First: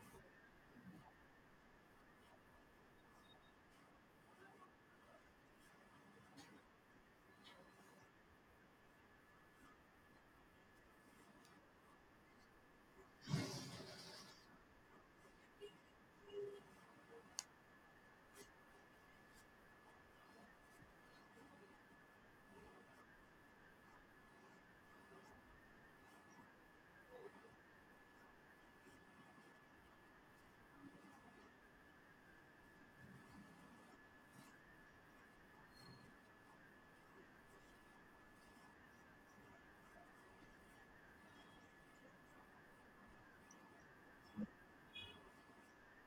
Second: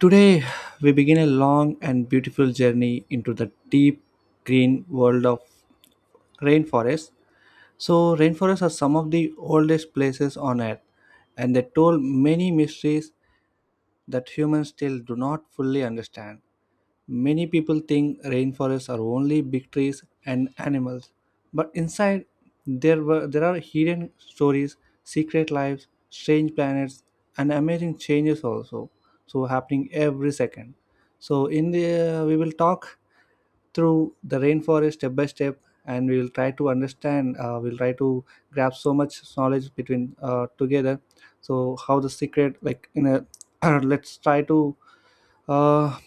Today, we begin a long and beautiful journey into the deep green world of rainforests. So, rainforests are some of the oldest places on earth, and they told many mysteries that humans still do not fully understand. Many people think rainforests are only big trees and animals, but inside there are hidden stories, secret lives, strange planets, and amazing changes also. So happening every second. So in the we will talk through the rainforest step by step, and we will try to understand. We'll try to grab so much knowledge between together. So how the secret like in a let's try to uh,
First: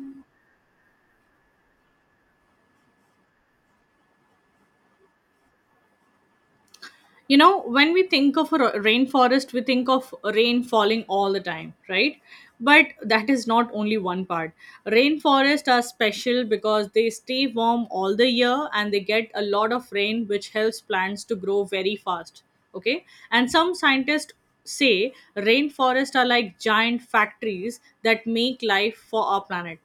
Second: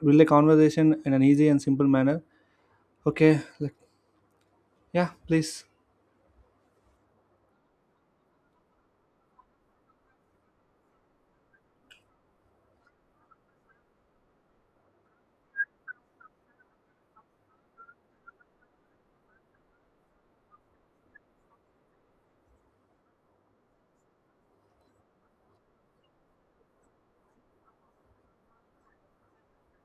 really conversation in an easy and simple manner. Okay, like, yeah, please. You know, when we think of a rainforest, we think of rain falling all the time, right? But that is not only one part. Rainforests are special because they stay warm all the year and they get a lot of rain, which helps plants to grow very fast. Okay. And some scientists say rainforests are like giant factories that make life for our planet.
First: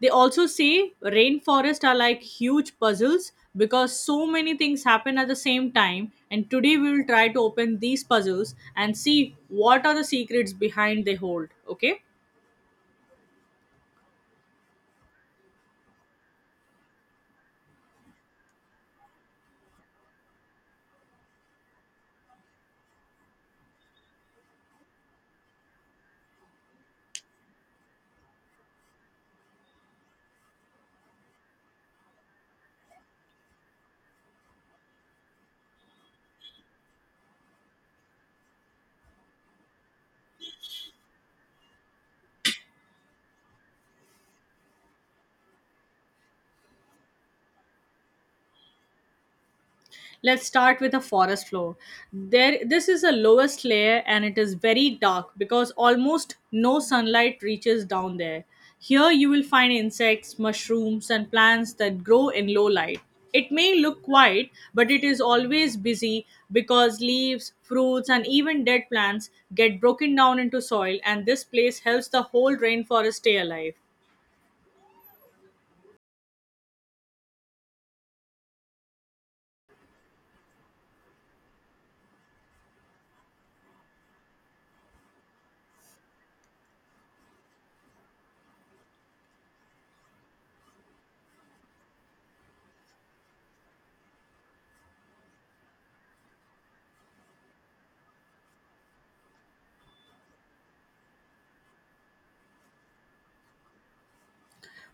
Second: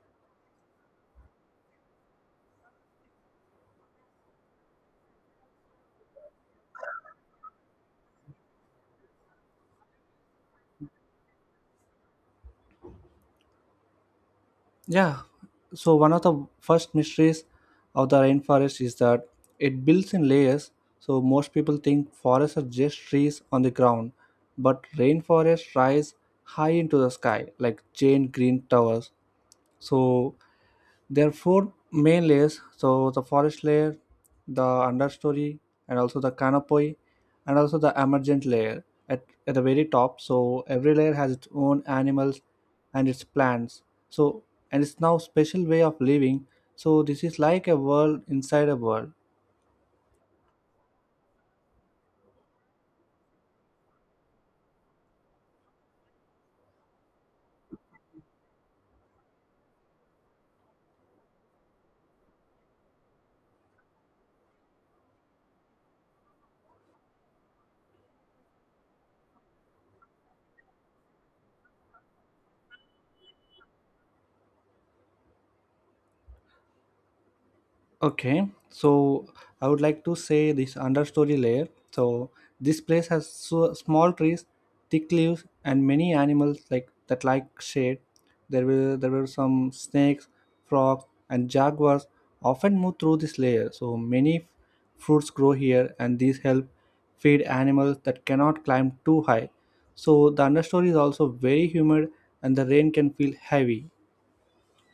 They also say rainforests are like huge puzzles because so many things happen at the same time. And today we will try to open these puzzles and see what are the secrets behind they hold. Okay. Yeah. So one of the first mysteries of the rainforest is that it builds in layers. So most people think forests are just trees on the ground, but rainforests rise high into the sky like giant green towers. So there are four main layers, so the forest layer, the understory, and also the canopy, and also the emergent layer at the very top. So every layer has its own animals and its plants. So and it's now special way of living. So this is like a world inside a world. Let's start with the forest floor. There this is the lowest layer and it is very dark because almost no sunlight reaches down there. Here you will find insects, mushrooms and plants that grow in low light. It may look quiet, but it is always busy because leaves, fruits, and even dead plants get broken down into soil, and this place helps the whole rainforest stay alive. Okay, so I would like to say this understory layer. So this place has so small trees, thick leaves, and many animals like that like shade. There were some snakes, frogs, and jaguars often move through this layer. So many fruits grow here, and these help feed animals that cannot climb too high. So the understory is also very humid, and the rain can feel heavy.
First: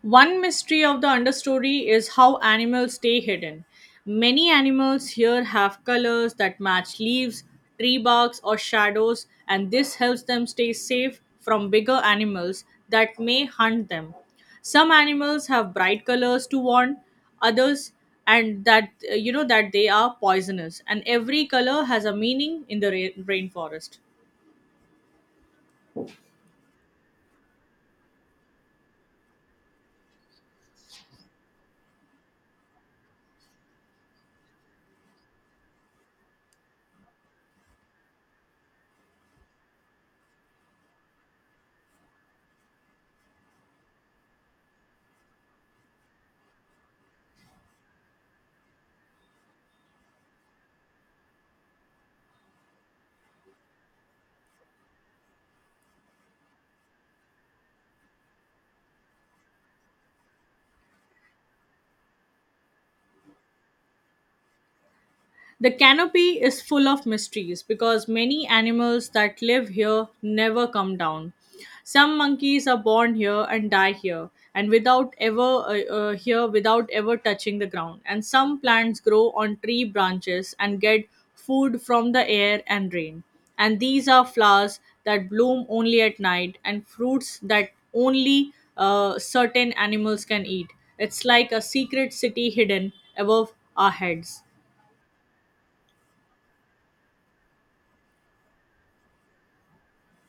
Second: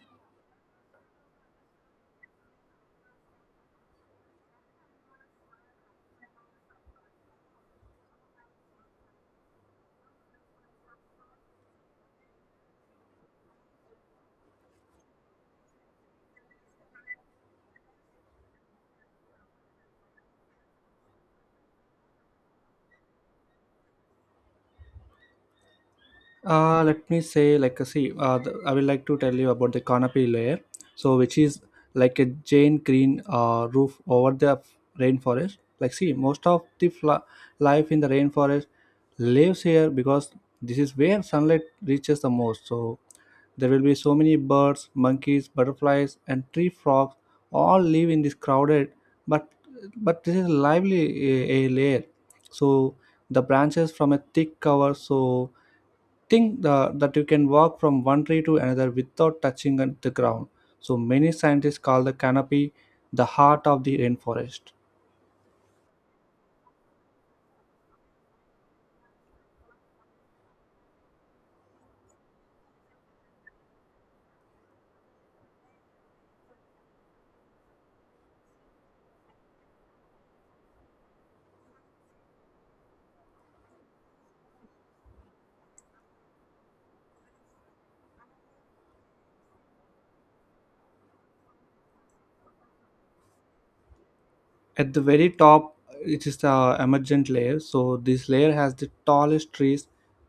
One mystery of the understory is how animals stay hidden. Many animals here have colors that match leaves, tree barks, or shadows, and this helps them stay safe from bigger animals that may hunt them. Some animals have bright colors to warn others, and that that they are poisonous, and every color has a meaning in the rainforest. Let me say, I would like to tell you about the canopy layer. So, which is like a giant green roof over the rainforest. Like, see, most of the life in the rainforest lives here because this is where sunlight reaches the most. So, there will be so many birds, monkeys, butterflies, and tree frogs all live in this crowded, but but this is lively a layer. So the branches from a thick cover, so think the, that you can walk from one tree to another without touching the ground. So many scientists call the canopy the heart of the rainforest. The canopy is full of mysteries because many animals that live here never come down. Some monkeys are born here and die here, and without ever here without ever touching the ground. And some plants grow on tree branches and get food from the air and rain. And these are flowers that bloom only at night and fruits that only certain animals can eat. It's like a secret city hidden above our heads. At the very top it is the emergent layer, so this layer has the tallest trees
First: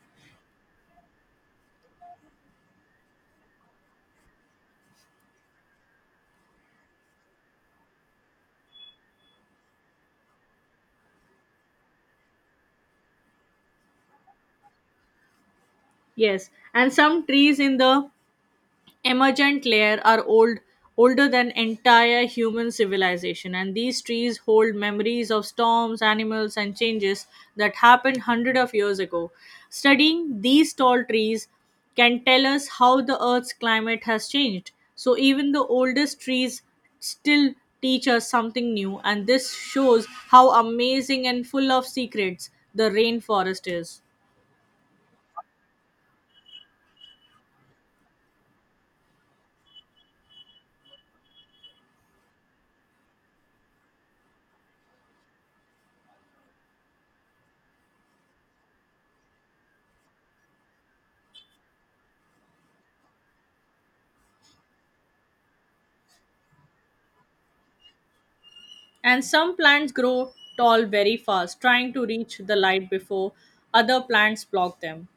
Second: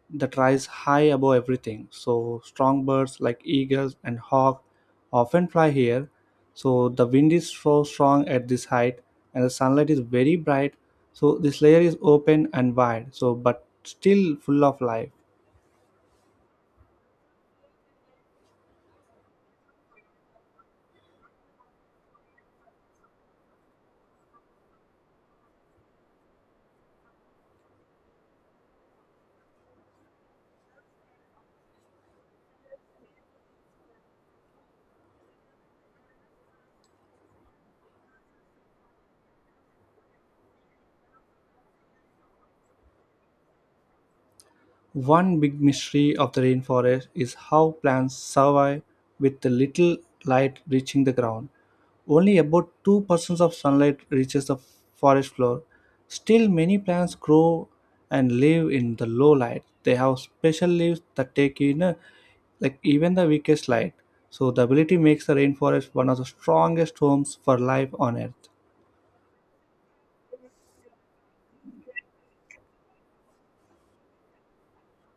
that rise high above everything. So strong birds like eagles and hawk often fly here, so the wind is so strong at this height and the sunlight is very bright. So this layer is open and wide, so but still full of life. Yes, and some trees in the emergent layer are old, older than entire human civilization, and these trees hold memories of storms, animals and changes that happened hundred of years ago. Studying these tall trees can tell us how the earth's climate has changed. So even the oldest trees still teach us something new, and this shows how amazing and full of secrets the rainforest is. One big mystery of the rainforest is how plants survive with the little light reaching the ground. Only about 2% of sunlight reaches the forest floor. Still, many plants grow and live in the low light. They have special leaves that take in like even the weakest light. So the ability makes the rainforest one of the strongest homes for life on earth. And some plants grow tall very fast, trying to reach the light before other plants block them.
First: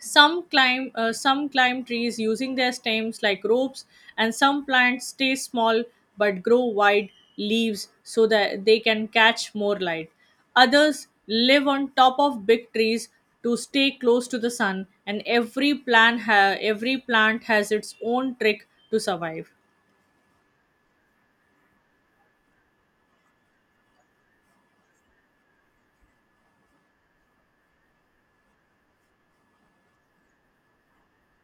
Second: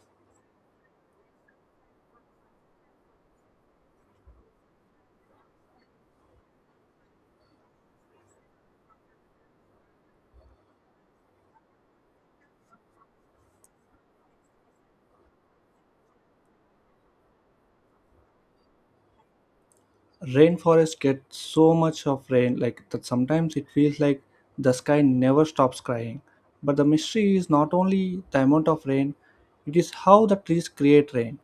Some climb trees using their stems like ropes, and some plants stay small but grow wide leaves so that they can catch more light. Others live on top of big trees to stay close to the sun, and every every plant has its own trick to survive. Rainforest get so much of rain like that sometimes it feels like the sky never stops crying, but the mystery is not only the amount of rain, it is how the trees create rain.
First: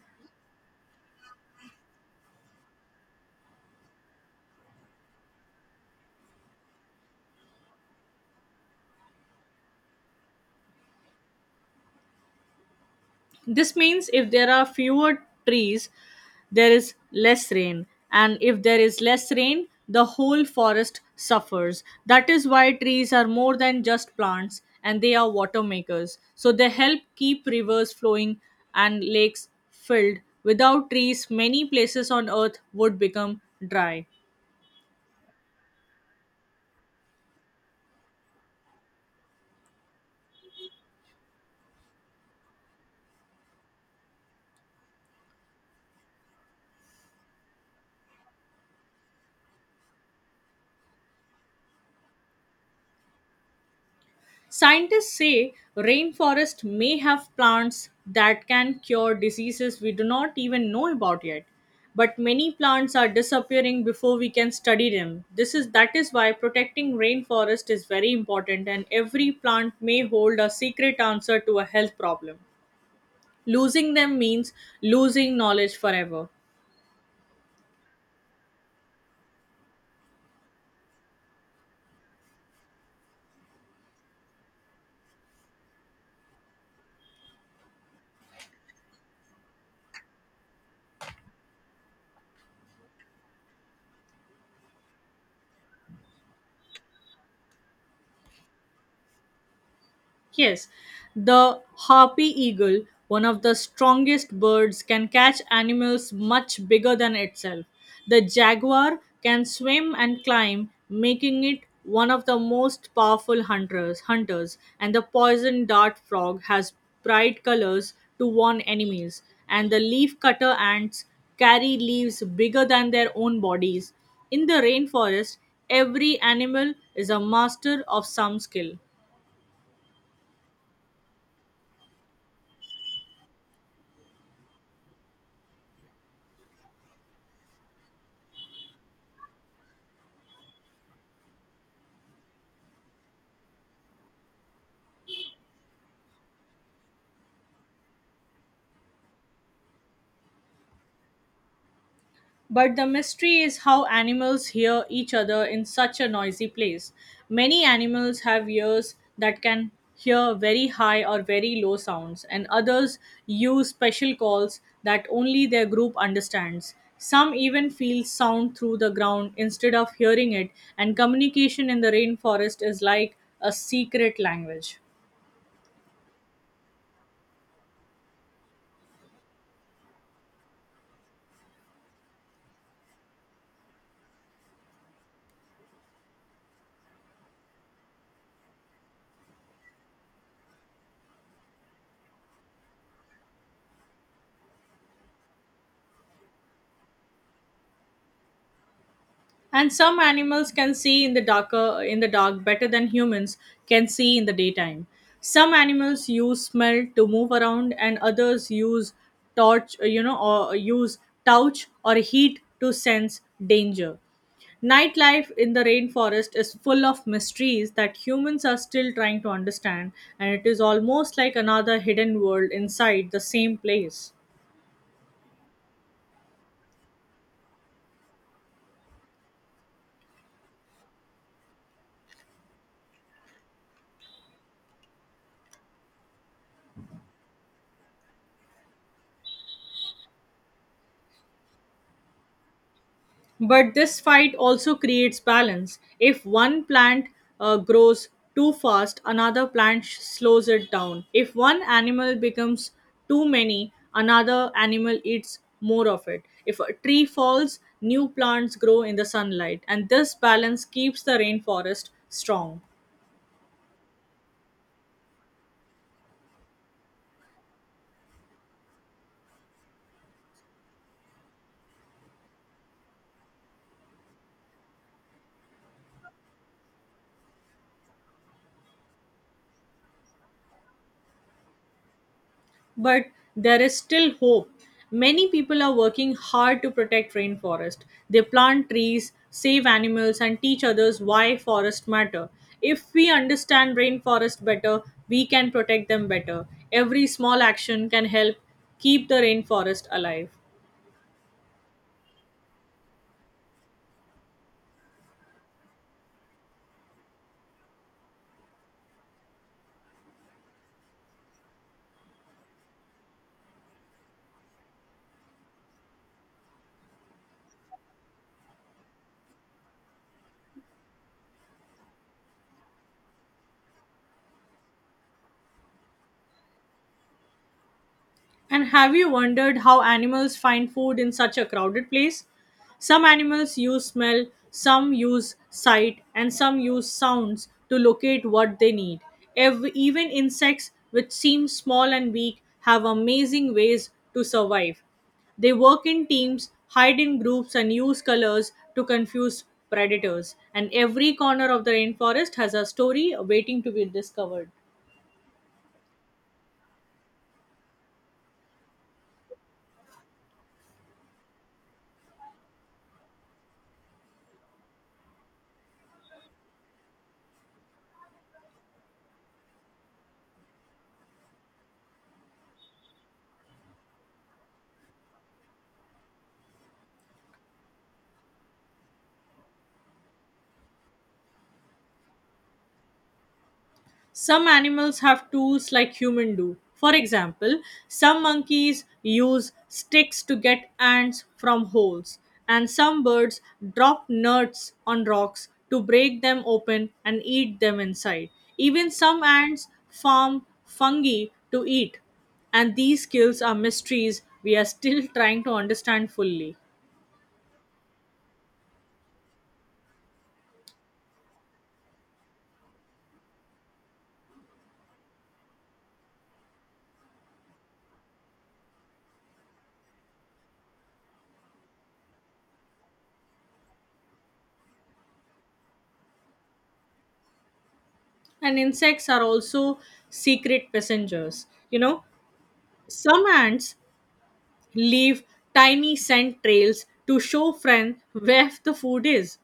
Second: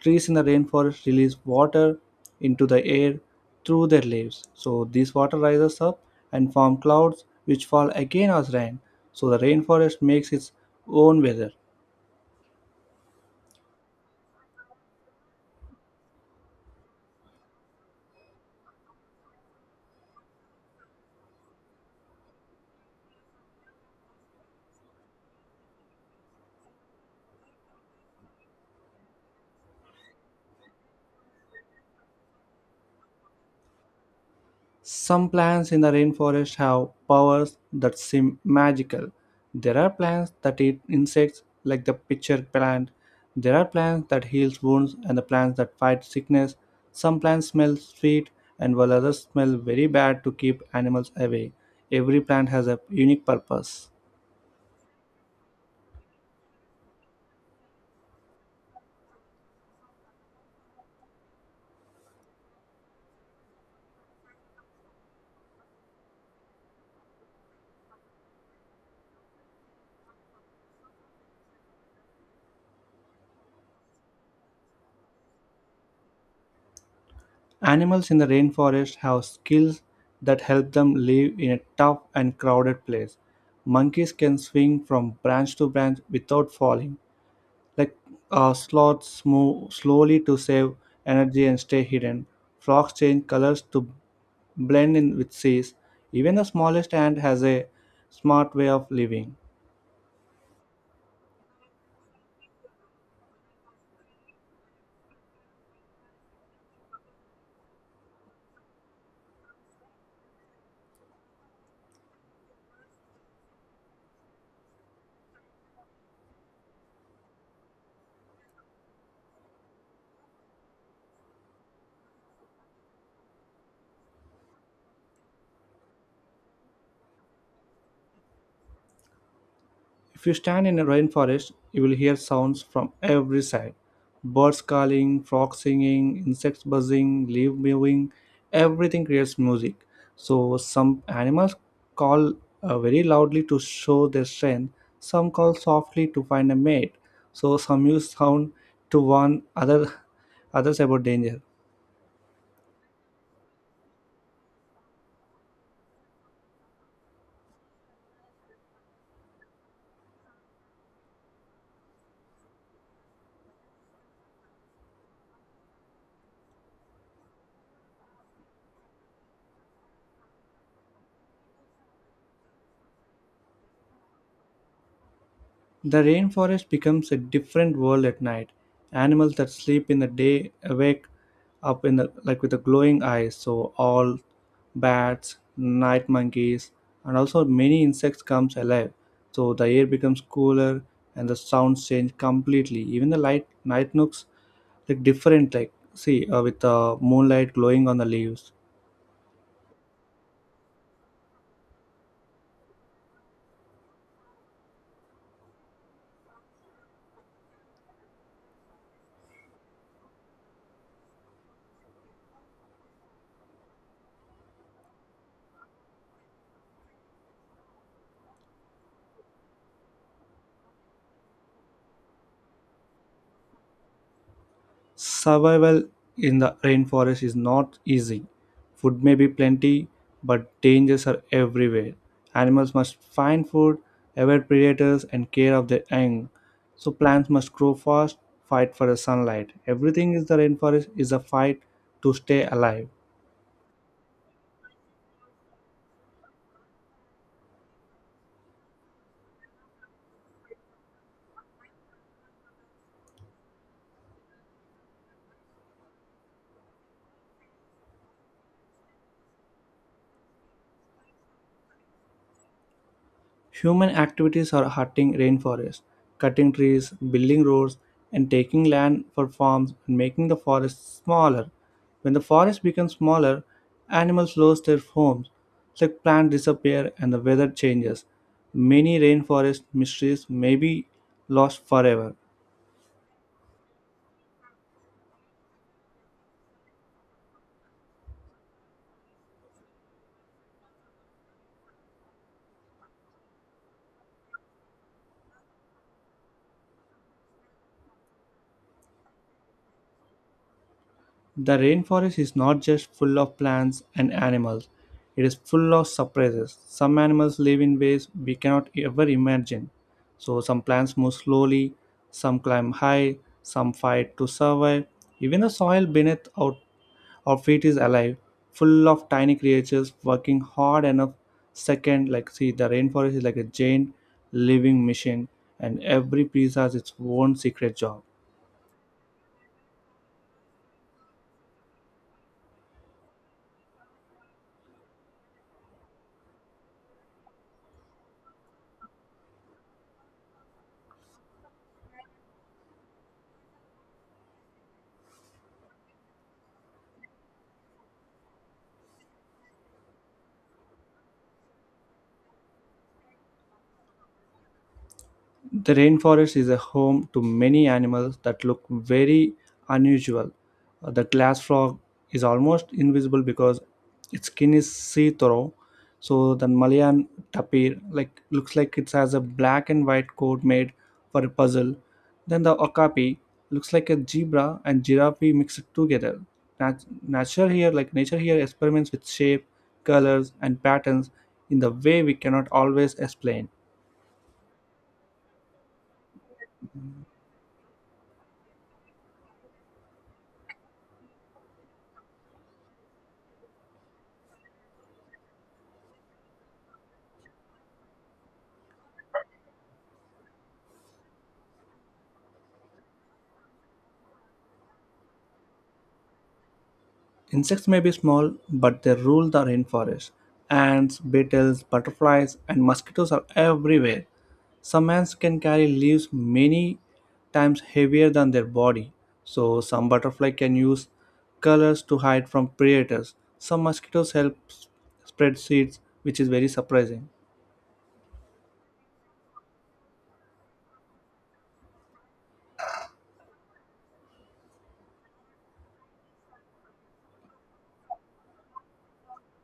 Trees in the rainforest release water into the air through their leaves, so this water rises up and form clouds which fall again as rain. So the rainforest makes its own weather. This means if there are fewer trees, there is less rain. And if there is less rain, the whole forest suffers. That is why trees are more than just plants, and they are water makers. So they help keep rivers flowing and lakes filled. Without trees, many places on earth would become dry. Some plants in the rainforest have powers that seem magical. There are plants that eat insects, like the pitcher plant. There are plants that heal wounds and the plants that fight sickness. Some plants smell sweet, and while others smell very bad to keep animals away. Every plant has a unique purpose. Scientists say rainforest may have plants that can cure diseases we do not even know about yet. But many plants are disappearing before we can study them. This is that is why protecting rainforest is very important, and every plant may hold a secret answer to a health problem. Losing them means losing knowledge forever. Animals in the rainforest have skills that help them live in a tough and crowded place. Monkeys can swing from branch to branch without falling. Like sloths move slowly to save energy and stay hidden. Frogs change colors to blend in with seas. Even the smallest ant has a smart way of living. Yes, the harpy eagle, one of the strongest birds, can catch animals much bigger than itself. The jaguar can swim and climb, making it one of the most powerful hunters. Hunters and the poison dart frog has bright colors to warn enemies. And the leaf cutter ants carry leaves bigger than their own bodies. In the rainforest, every animal is a master of some skill. If you stand in a rainforest, you will hear sounds from every side: birds calling, frogs singing, insects buzzing, leaves moving. Everything creates music. So, some animals call very loudly to show their strength, some call softly to find a mate. So, some use sound to warn other, others about danger. But the mystery is how animals hear each other in such a noisy place. Many animals have ears that can hear very high or very low sounds, and others use special calls that only their group understands. Some even feel sound through the ground instead of hearing it, and communication in the rainforest is like a secret language. The rainforest becomes a different world at night. Animals that sleep in the day awake up in the like with the glowing eyes. So all bats, night monkeys, and also many insects comes alive. So the air becomes cooler and the sounds change completely. Even the light night nooks look different. Like see with the moonlight glowing on the leaves. And some animals can see in the dark better than humans can see in the daytime. Some animals use smell to move around, and others use torch, you know, or use touch or heat to sense danger. Nightlife in the rainforest is full of mysteries that humans are still trying to understand, and it is almost like another hidden world inside the same place. Survival in the rainforest is not easy. Food may be plenty, but dangers are everywhere. Animals must find food, avoid predators, and care of their young. So plants must grow fast, fight for the sunlight. Everything in the rainforest is a fight to stay alive. But this fight also creates balance. If one plant grows too fast, another slows it down. If one animal becomes too many, another animal eats more of it. If a tree falls, new plants grow in the sunlight, and this balance keeps the rainforest strong. Human activities are hurting rainforests, cutting trees, building roads, and taking land for farms and making the forest smaller. When the forest becomes smaller, animals lose their homes, like plants disappear and the weather changes. Many rainforest mysteries may be lost forever. But there is still hope. Many people are working hard to protect rainforest. They plant trees, save animals, and teach others why forests matter. If we understand rainforest better, we can protect them better. Every small action can help keep the rainforest alive. The rainforest is not just full of plants and animals, it is full of surprises. Some animals live in ways we cannot ever imagine. So, some plants move slowly, some climb high, some fight to survive. Even the soil beneath our feet is alive, full of tiny creatures working hard enough. Second, like, see, the rainforest is like a giant living machine, and every piece has its own secret job. And have you wondered how animals find food in such a crowded place? Some animals use smell, some use sight, and some use sounds to locate what they need. Even insects, which seem small and weak, have amazing ways to survive. They work in teams, hide in groups, and use colors to confuse predators. And every corner of the rainforest has a story waiting to be discovered. The rainforest is a home to many animals that look very unusual. The glass frog is almost invisible because its skin is see-through. So the Malayan tapir like looks like it has a black and white coat made for a puzzle. Then the okapi looks like a zebra and giraffe mixed together. Nature here, like nature here, experiments with shape, colors, and patterns in the way we cannot always explain. Some animals have tools like humans do. For example, some monkeys use sticks to get ants from holes, and some birds drop nuts on rocks to break them open and eat them inside. Even some ants farm fungi to eat, and these skills are mysteries we are still trying to understand fully. Insects may be small, but they rule the rainforest. Ants, beetles, butterflies, and mosquitoes are everywhere. Some ants can carry leaves many times heavier than their body, so some butterflies can use colors to hide from predators. Some mosquitoes help spread seeds, which is very surprising. And insects are also secret passengers. You know, some ants leave tiny scent trails to show friends where the food is.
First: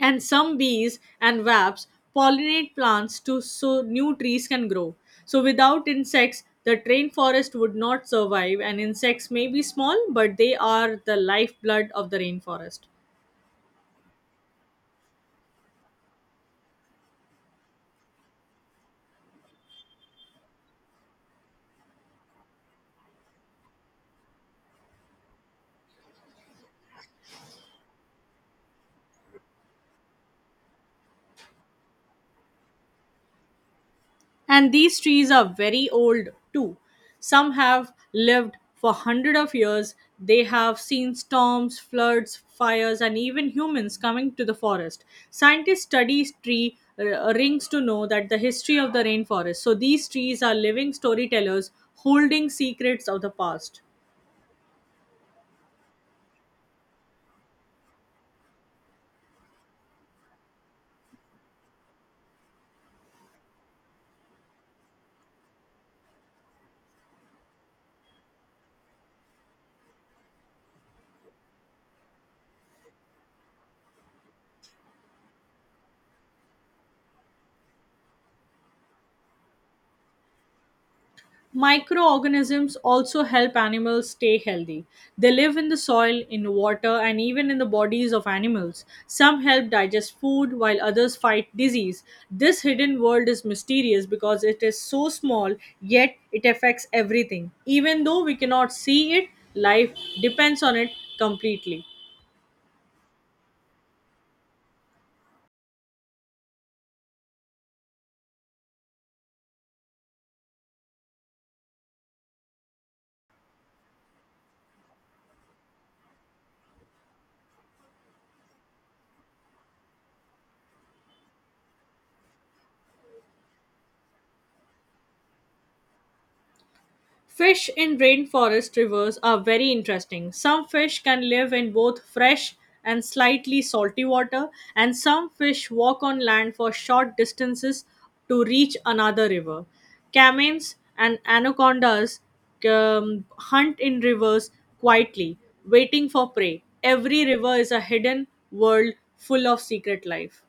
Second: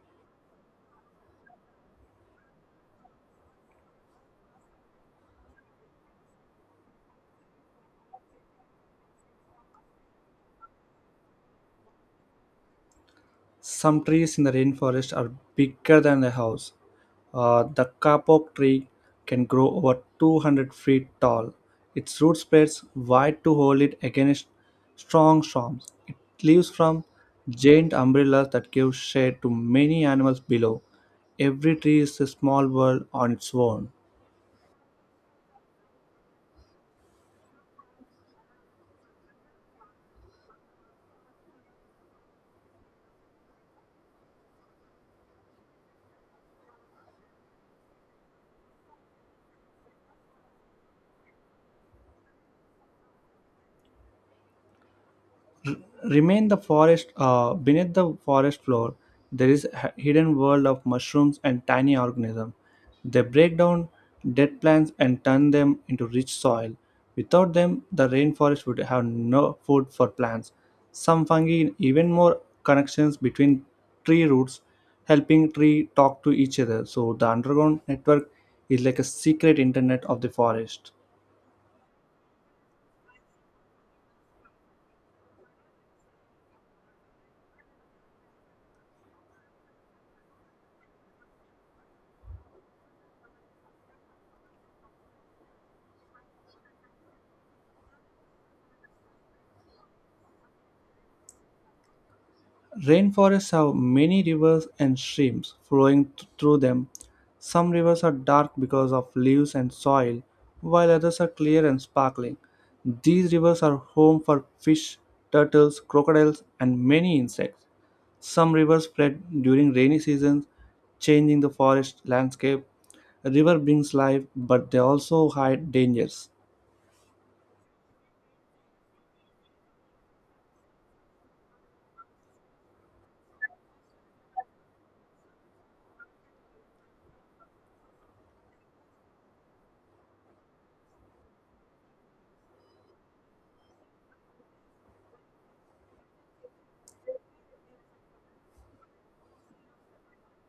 And some bees and wasps pollinate plants to so new trees can grow. So without insects, the rainforest would not survive, and insects may be small but they are the lifeblood of the rainforest. Some trees in the rainforest are bigger than a house. The kapok tree can grow over 200 feet tall. Its root spreads wide to hold it against strong storms. It leaves from giant umbrellas that give shade to many animals below. Every tree is a small world on its own. And these trees are very old too. Some have lived for hundreds of years. They have seen storms, floods, fires, and even humans coming to the forest. Scientists study tree rings to know that the history of the rainforest. So these trees are living storytellers holding secrets of the past. Remain the forest beneath the forest floor there is a hidden world of mushrooms and tiny organisms. They break down dead plants and turn them into rich soil. Without them the rainforest would have no food for plants. Some fungi even more connections between tree roots, helping tree talk to each other. So the underground network is like a secret internet of the forest. Microorganisms also help animals stay healthy. They live in the soil, in water, and even in the bodies of animals. Some help digest food while others fight disease. This hidden world is mysterious because it is so small, yet it affects everything. Even though we cannot see it, life depends on it completely. Rainforests have many rivers and streams flowing through them. Some rivers are dark because of leaves and soil, while others are clear and sparkling. These rivers are home for fish, turtles, crocodiles, and many insects. Some rivers flood during rainy seasons, changing the forest landscape. A river brings life, but they also hide dangers. Fish in rainforest rivers are very interesting. Some fish can live in both fresh and slightly salty water, and some fish walk on land for short distances to reach another river. Caimans and anacondas hunt in rivers quietly, waiting for prey. Every river is a hidden world full of secret life.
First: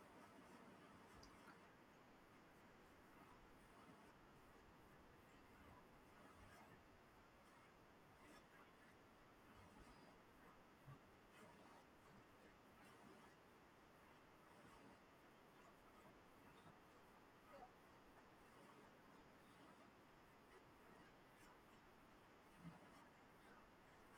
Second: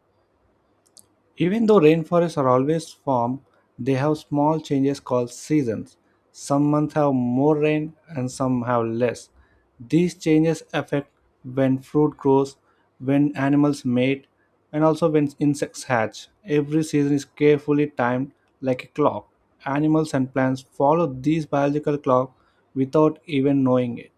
Even though rainforests are always formed, they have small changes called seasons. Some months have more rain and some have less. These changes affect when fruit grows, when animals mate, and also when insects hatch. Every season is carefully timed like a clock. Animals and plants follow this biological clock without even knowing it.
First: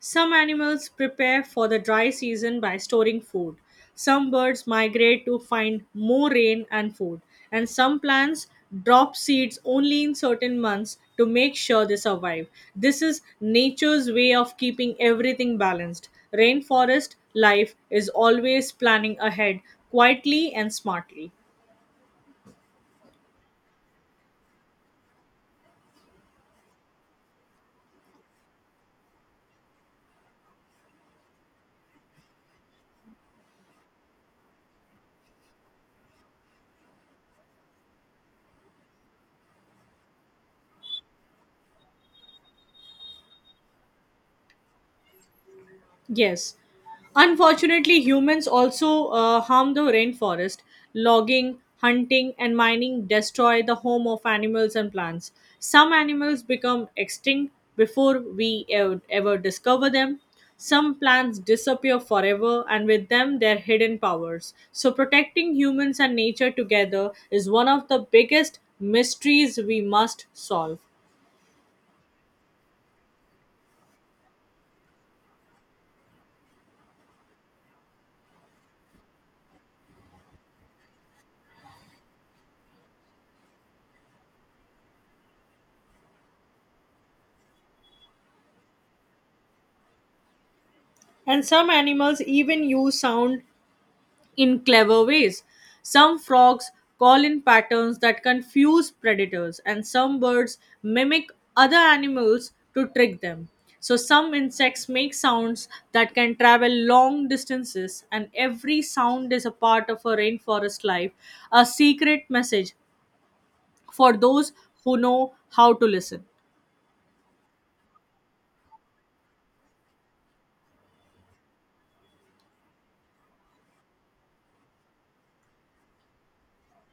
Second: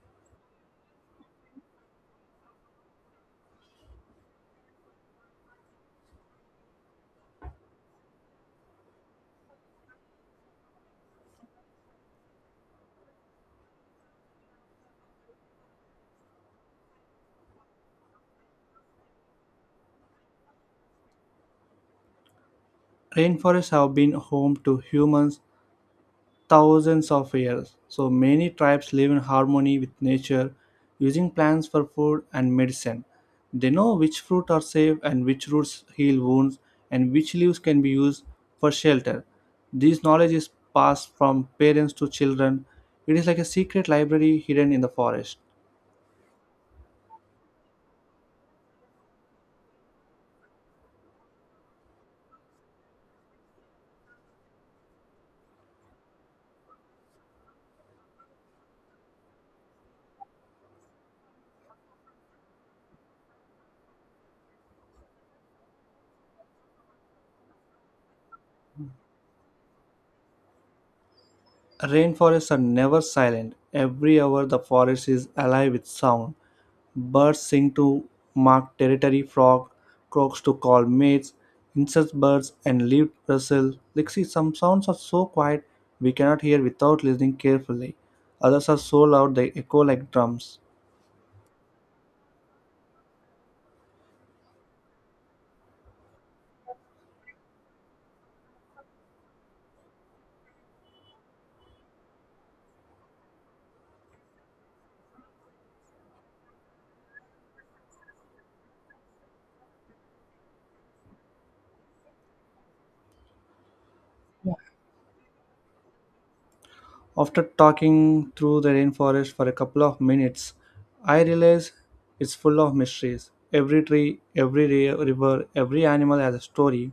Some animals prepare for the dry season by storing food. Some birds migrate to find more rain and food. And some plants drop seeds only in certain months to make sure they survive. This is nature's way of keeping everything balanced. Rainforest life is always planning ahead quietly and smartly. Rainforests have been home to humans thousands of years. So many tribes live in harmony with nature, using plants for food and medicine. They know which fruit are safe and which roots heal wounds and which leaves can be used for shelter. This knowledge is passed from parents to children. It is like a secret library hidden in the forest. Yes. Unfortunately, humans also harm the rainforest. Logging, hunting, and mining destroy the home of animals and plants. Some animals become extinct before we ever discover them. Some plants disappear forever, and with them, their hidden powers. So, protecting humans and nature together is one of the biggest mysteries we must solve. Rainforests are never silent. Every hour, the forest is alive with sound. Birds sing to mark territory, frog croaks to call mates, insect birds and leaves rustle. Like, see, some sounds are so quiet we cannot hear without listening carefully. Others are so loud they echo like drums. And some animals even use sound in clever ways. Some frogs call in patterns that confuse predators, and some birds mimic other animals to trick them. So, some insects make sounds that can travel long distances, and every sound is a part of a rainforest life, a secret message for those who know how to listen. After talking through the rainforest for a couple of minutes, I realized it's full of mysteries. Every tree, every river, every animal has a story.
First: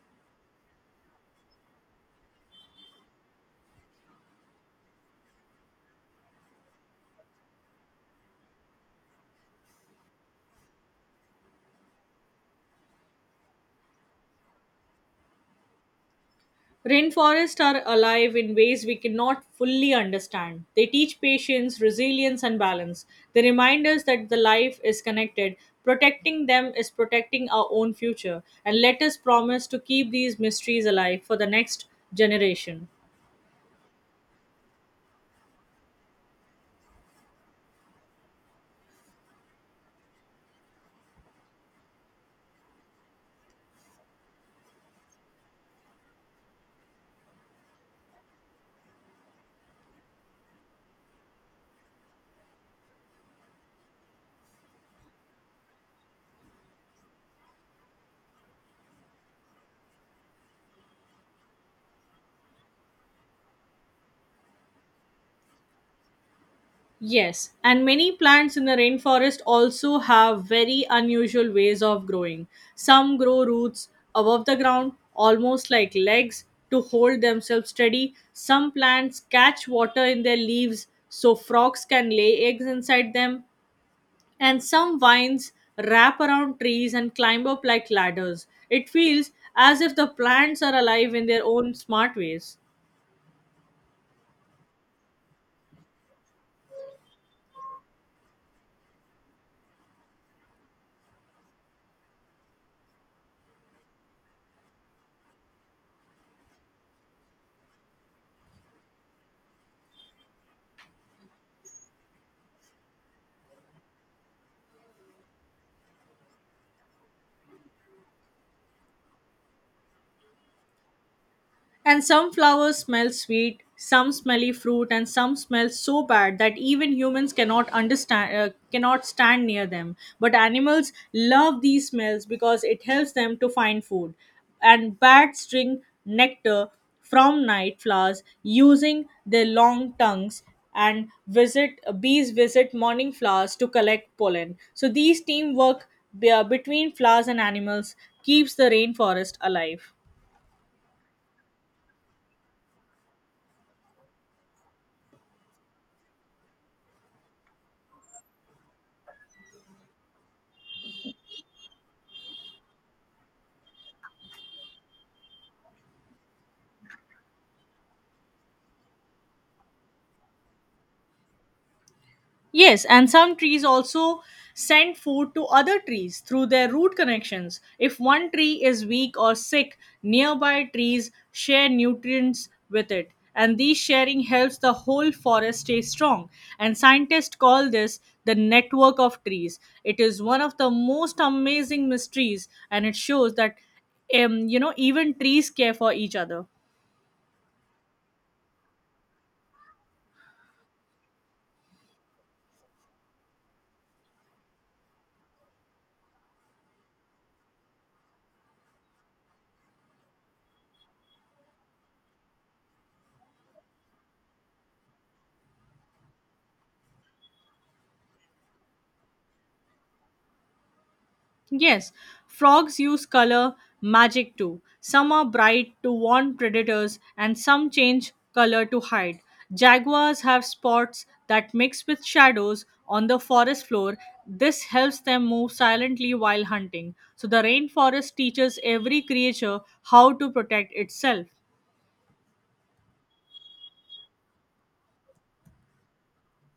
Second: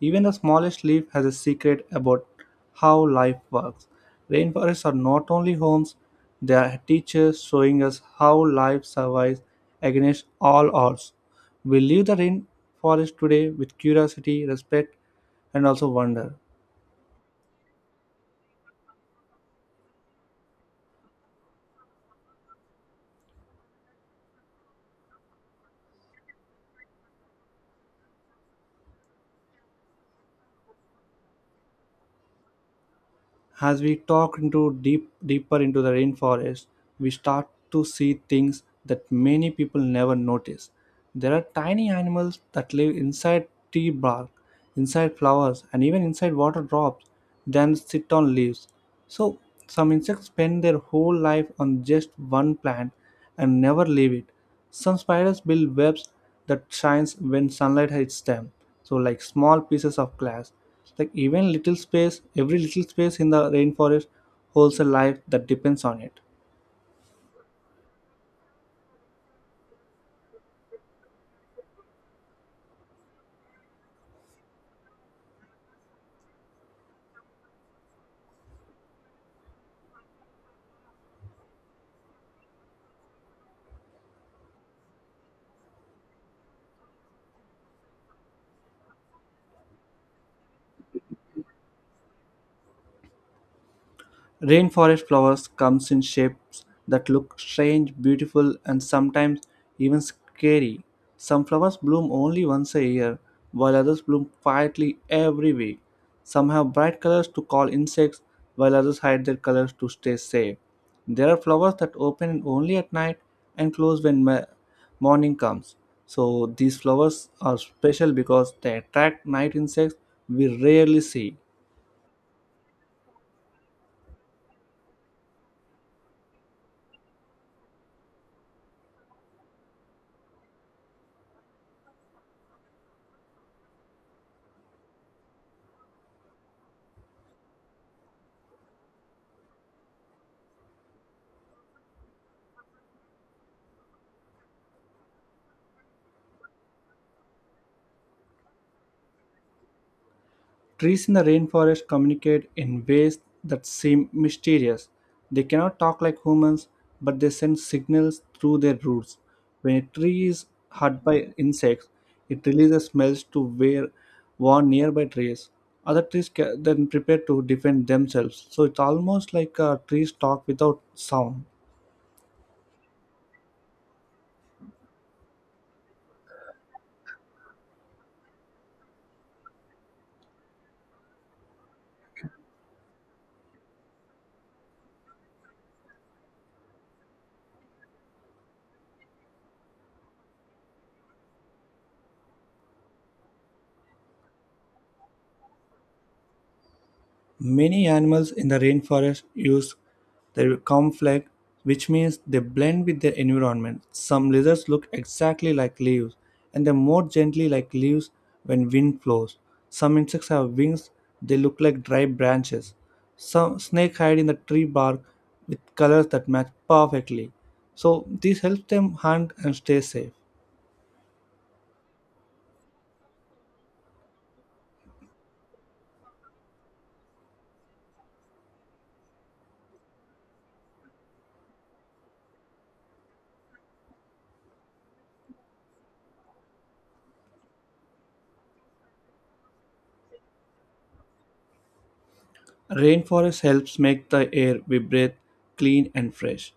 Even the smallest leaf has a secret about how life works. Rainforests are not only homes, they are teachers showing us how life survives against all odds. We leave the rainforest today with curiosity, respect, and also wonder. Rainforests are alive in ways we cannot fully understand. They teach patience, resilience, and balance. They remind us that the life is connected. Protecting them is protecting our own future. And let us promise to keep these mysteries alive for the next generation. As we talk into deeper into the rainforest, we start to see things that many people never notice. There are tiny animals that live inside tree bark, inside flowers, and even inside water drops then sit on leaves. So some insects spend their whole life on just one plant and never leave it. Some spiders build webs that shines when sunlight hits them. So like small pieces of glass. Like even little space, every little space in the rainforest holds a life that depends on it. Yes, and many plants in the rainforest also have very unusual ways of growing. Some grow roots above the ground, almost like legs, to hold themselves steady. Some plants catch water in their leaves so frogs can lay eggs inside them. And some vines wrap around trees and climb up like ladders. It feels as if the plants are alive in their own smart ways. Rainforest flowers comes in shapes that look strange, beautiful, and sometimes even scary. Some flowers bloom only once a year, while others bloom quietly every week. Some have bright colors to call insects, while others hide their colors to stay safe. There are flowers that open only at night and close when morning comes. So these flowers are special because they attract night insects we rarely see. And some flowers smell sweet, some smelly fruit, and some smell so bad that even humans cannot stand near them. But animals love these smells because it helps them to find food. And bats drink nectar from night flowers using their long tongues and visit bees visit morning flowers to collect pollen so these teamwork between flowers and animals keeps the rainforest alive. Trees in the rainforest communicate in ways that seem mysterious. They cannot talk like humans, but they send signals through their roots. When a tree is hurt by insects, it releases smells to where warn nearby trees. Other trees then prepare to defend themselves. So it's almost like trees talk without sound. Yes, and some trees also send food to other trees through their root connections. If one tree is weak or sick, nearby trees share nutrients with it, and these sharing helps the whole forest stay strong. And scientists call this the network of trees. It is one of the most amazing mysteries, and it shows that even trees care for each other. Many animals in the rainforest use their camouflage, which means they blend with their environment. Some lizards look exactly like leaves, and they move gently like leaves when wind blows. Some insects have wings, they look like dry branches. Some snakes hide in the tree bark with colors that match perfectly. So this helps them hunt and stay safe. Yes, frogs use color magic too. Some are bright to warn predators, and some change color to hide. Jaguars have spots that mix with shadows on the forest floor. This helps them move silently while hunting. So, the rainforest teaches every creature how to protect itself. Rainforest helps make the air we breathe clean and fresh.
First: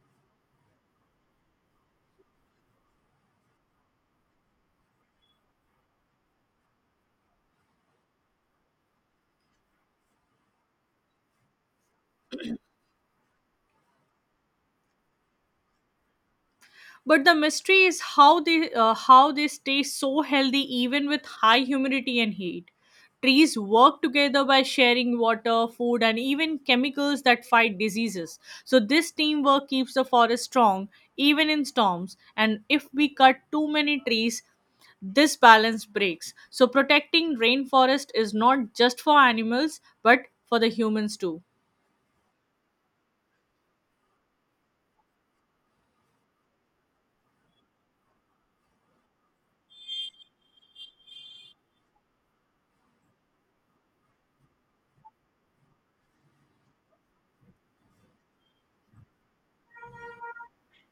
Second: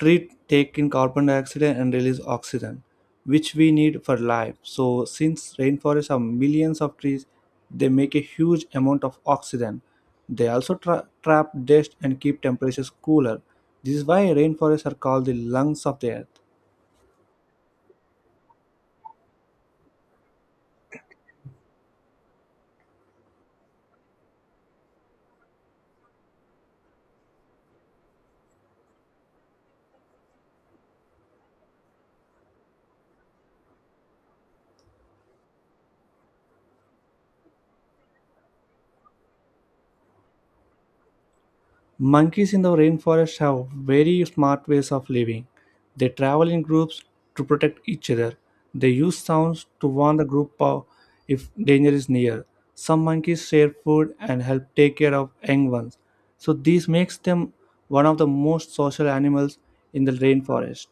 Trees take in carbon dioxide and release oxygen, which we need for life. So, since rainforests have millions of trees, they make a huge amount of oxygen. They also trap dust and keep temperatures cooler. This is why rainforests are called the lungs of the earth. But the mystery is how they stay so healthy even with high humidity and heat. Trees work together by sharing water, food, and even chemicals that fight diseases, so this teamwork keeps the forest strong even in storms. And if we cut too many trees, this balance breaks, so protecting rainforest is not just for animals but for the humans too. Monkeys in the rainforest have very smart ways of living. They travel in groups to protect each other. They use sounds to warn the group of if danger is near. Some monkeys share food and help take care of young ones. So this makes them one of the most social animals in the rainforest.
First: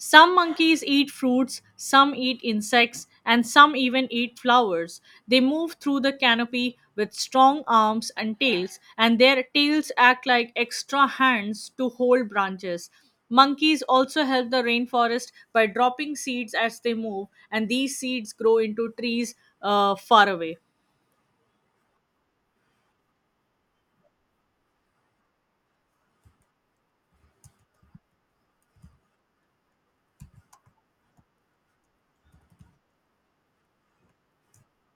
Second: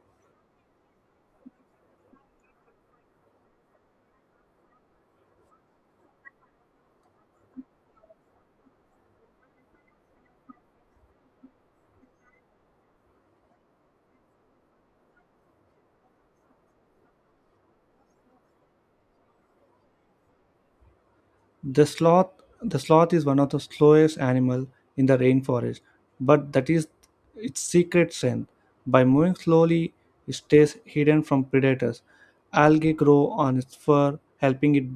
Some monkeys eat fruits, some eat insects, and some even eat flowers. They move through the canopy with strong arms and tails, and their tails act like extra hands to hold branches. Monkeys also help the rainforest by dropping seeds as they move, and these seeds grow into trees far away. The sloth the sloth is one of the slowest animal in the rainforest, but that is its secret strength. By moving slowly, it stays hidden from predators. Algae grow on its fur, helping it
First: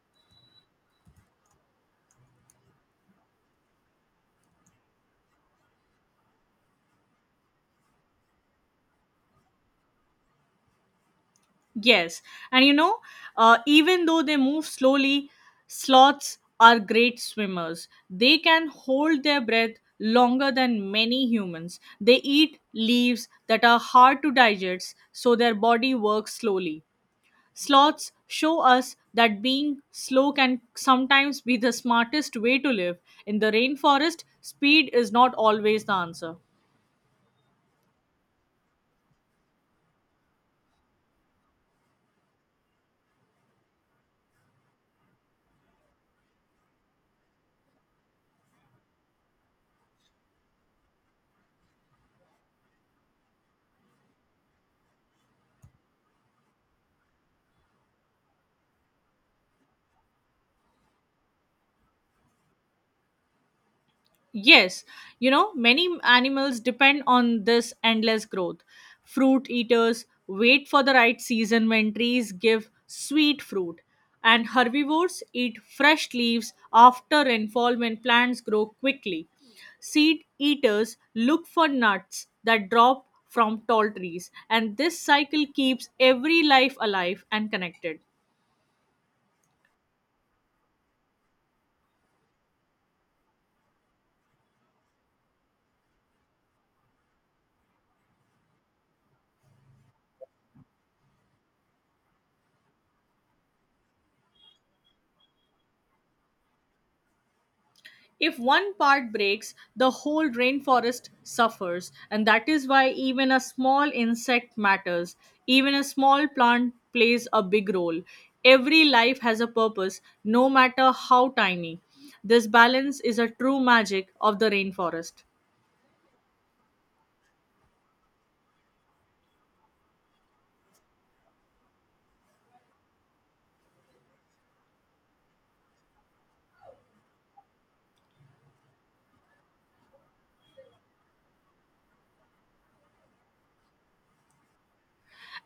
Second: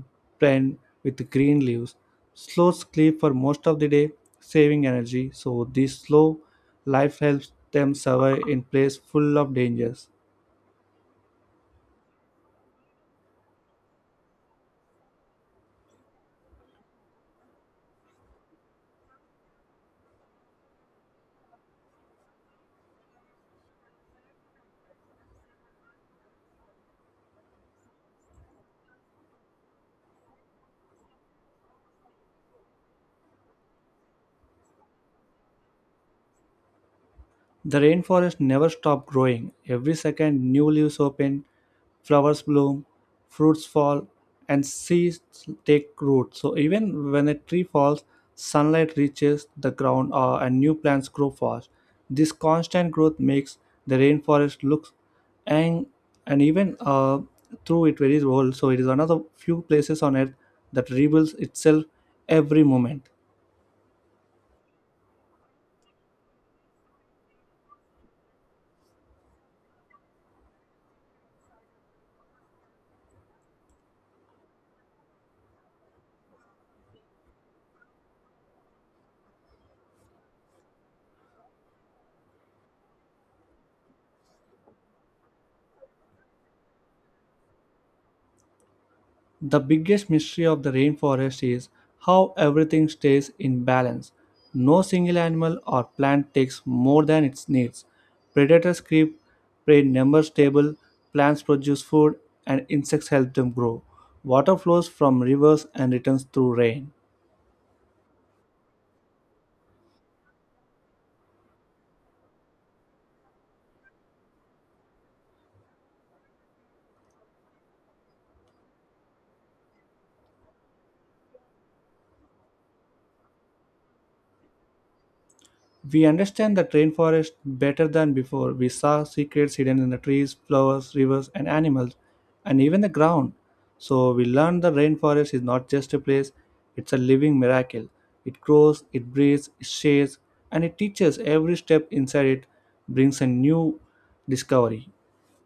blend with green leaves. Sloths sleep for most of the day, saving energy, so this slow life helps them survive in place full of dangers. Yes, and you know, Even though they move slowly, sloths are great swimmers. They can hold their breath longer than many humans. They eat leaves that are hard to digest, so their body works slowly. Sloths show us that being slow can sometimes be the smartest way to live. In the rainforest, speed is not always the answer. The rainforest never stops growing. Every second, new leaves open, flowers bloom, fruits fall, and seeds take root. So, even when a tree falls, sunlight reaches the ground and new plants grow fast. This constant growth makes the rainforest look and, and even through it very old. So, it is another few places on earth that rebuilds itself every moment. Yes, Many animals depend on this endless growth. Fruit eaters wait for the right season when trees give sweet fruit, and herbivores eat fresh leaves after rainfall when plants grow quickly. Seed eaters look for nuts that drop from tall trees, and this cycle keeps every life alive and connected. The biggest mystery of the rainforest is how everything stays in balance. No single animal or plant takes more than it needs. Predators keep prey numbers stable, plants produce food, and insects help them grow. Water flows from rivers and returns through rain. If one part breaks, the whole rainforest suffers, and that is why even a small insect matters. Even a small plant plays a big role. Every life has a purpose, no matter how tiny. This balance is a true magic of the rainforest. We understand the rainforest better than before. We saw secrets hidden in the trees, flowers, rivers, and animals, and even the ground. So we learned the rainforest is not just a place, it's a living miracle. It grows, it breathes, it shades, and it teaches every step inside it brings a new discovery.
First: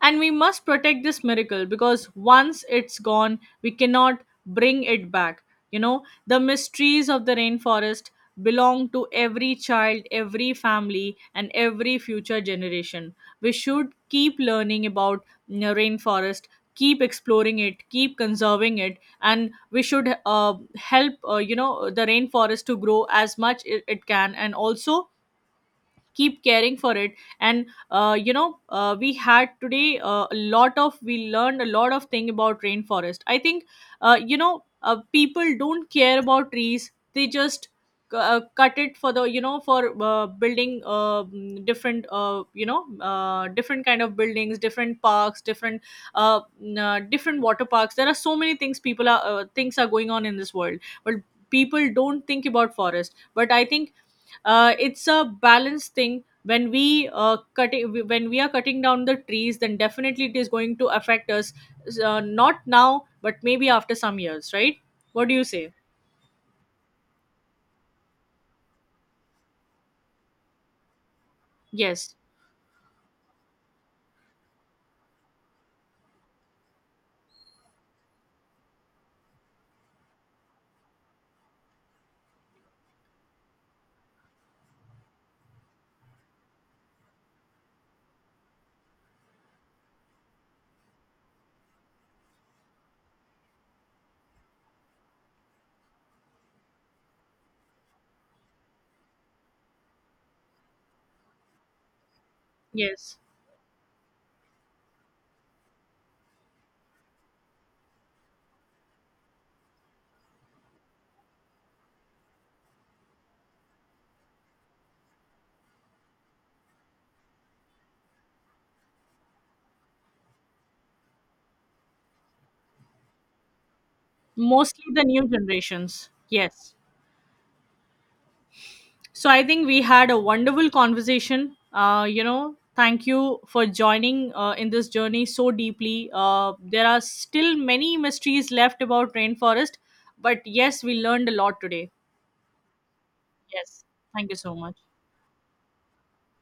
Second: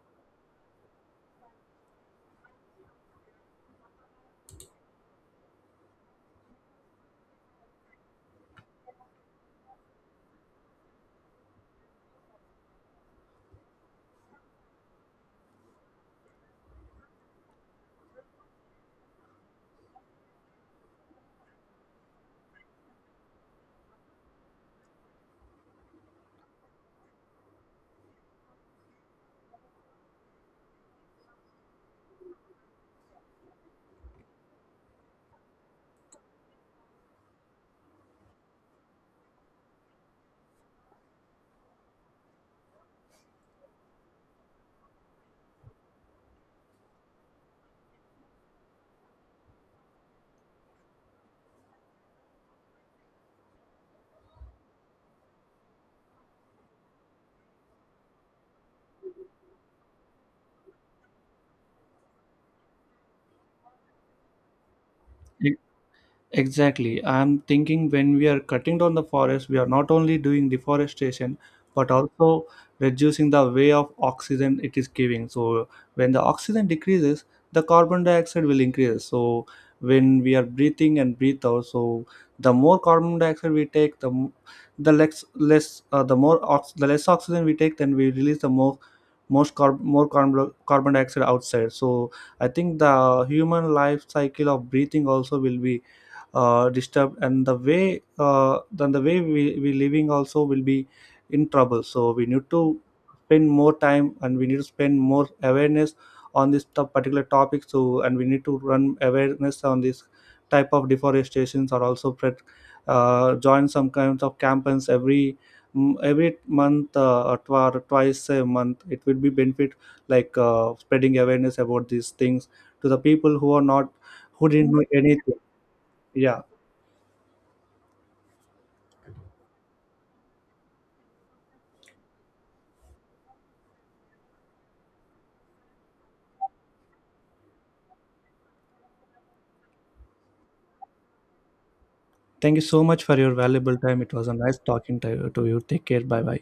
And we must protect this miracle because once it's gone, we cannot bring it back. The mysteries of the rainforest belong to every child, every family, and every future generation. We should keep learning about rainforest, keep exploring it, keep conserving it, and we should help, the rainforest to grow as much it can, and also keep caring for it. And we had today a lot of we learned a lot of thing about rainforest, I think. People don't care about trees, they just cut it for, the for building, different, different kind of buildings, different parks, different different water parks. There are so many things people are, things are going on in this world, but people don't think about forest. But I think it's a balanced thing. When we are cutting down the trees, then definitely it is going to affect us, not now but maybe after some years, right? What do you say? Exactly. I'm thinking when we are cutting down the forest, we are not only doing deforestation, but Yes. also reducing the way of oxygen it is giving. So when the oxygen decreases, the carbon dioxide will increase. So when we are breathing and breathe out, so the more carbon dioxide we take, the less the more the less oxygen we take, then we release the more carbon dioxide outside. So I think the human life cycle of breathing also will be disturbed, and the way then the way we living also will be in trouble, so we need to Yes, spend more time, and we need to spend more awareness on particular topic. So and we need to run awareness on this type of deforestations, or also join some kinds of campaigns every every month or or twice a month, it will be benefit, like spreading awareness about these things to the people who are not, who didn't know mostly the new anything. generations, Yeah. yes. So I think we had a wonderful conversation. Thank you for joining in this journey so deeply. There are still many mysteries left about rainforest, but yes, we learned a lot today. Thank you so much for your valuable Yes. time. It was Thank a you so nice much. talking to you. Take care. Bye bye.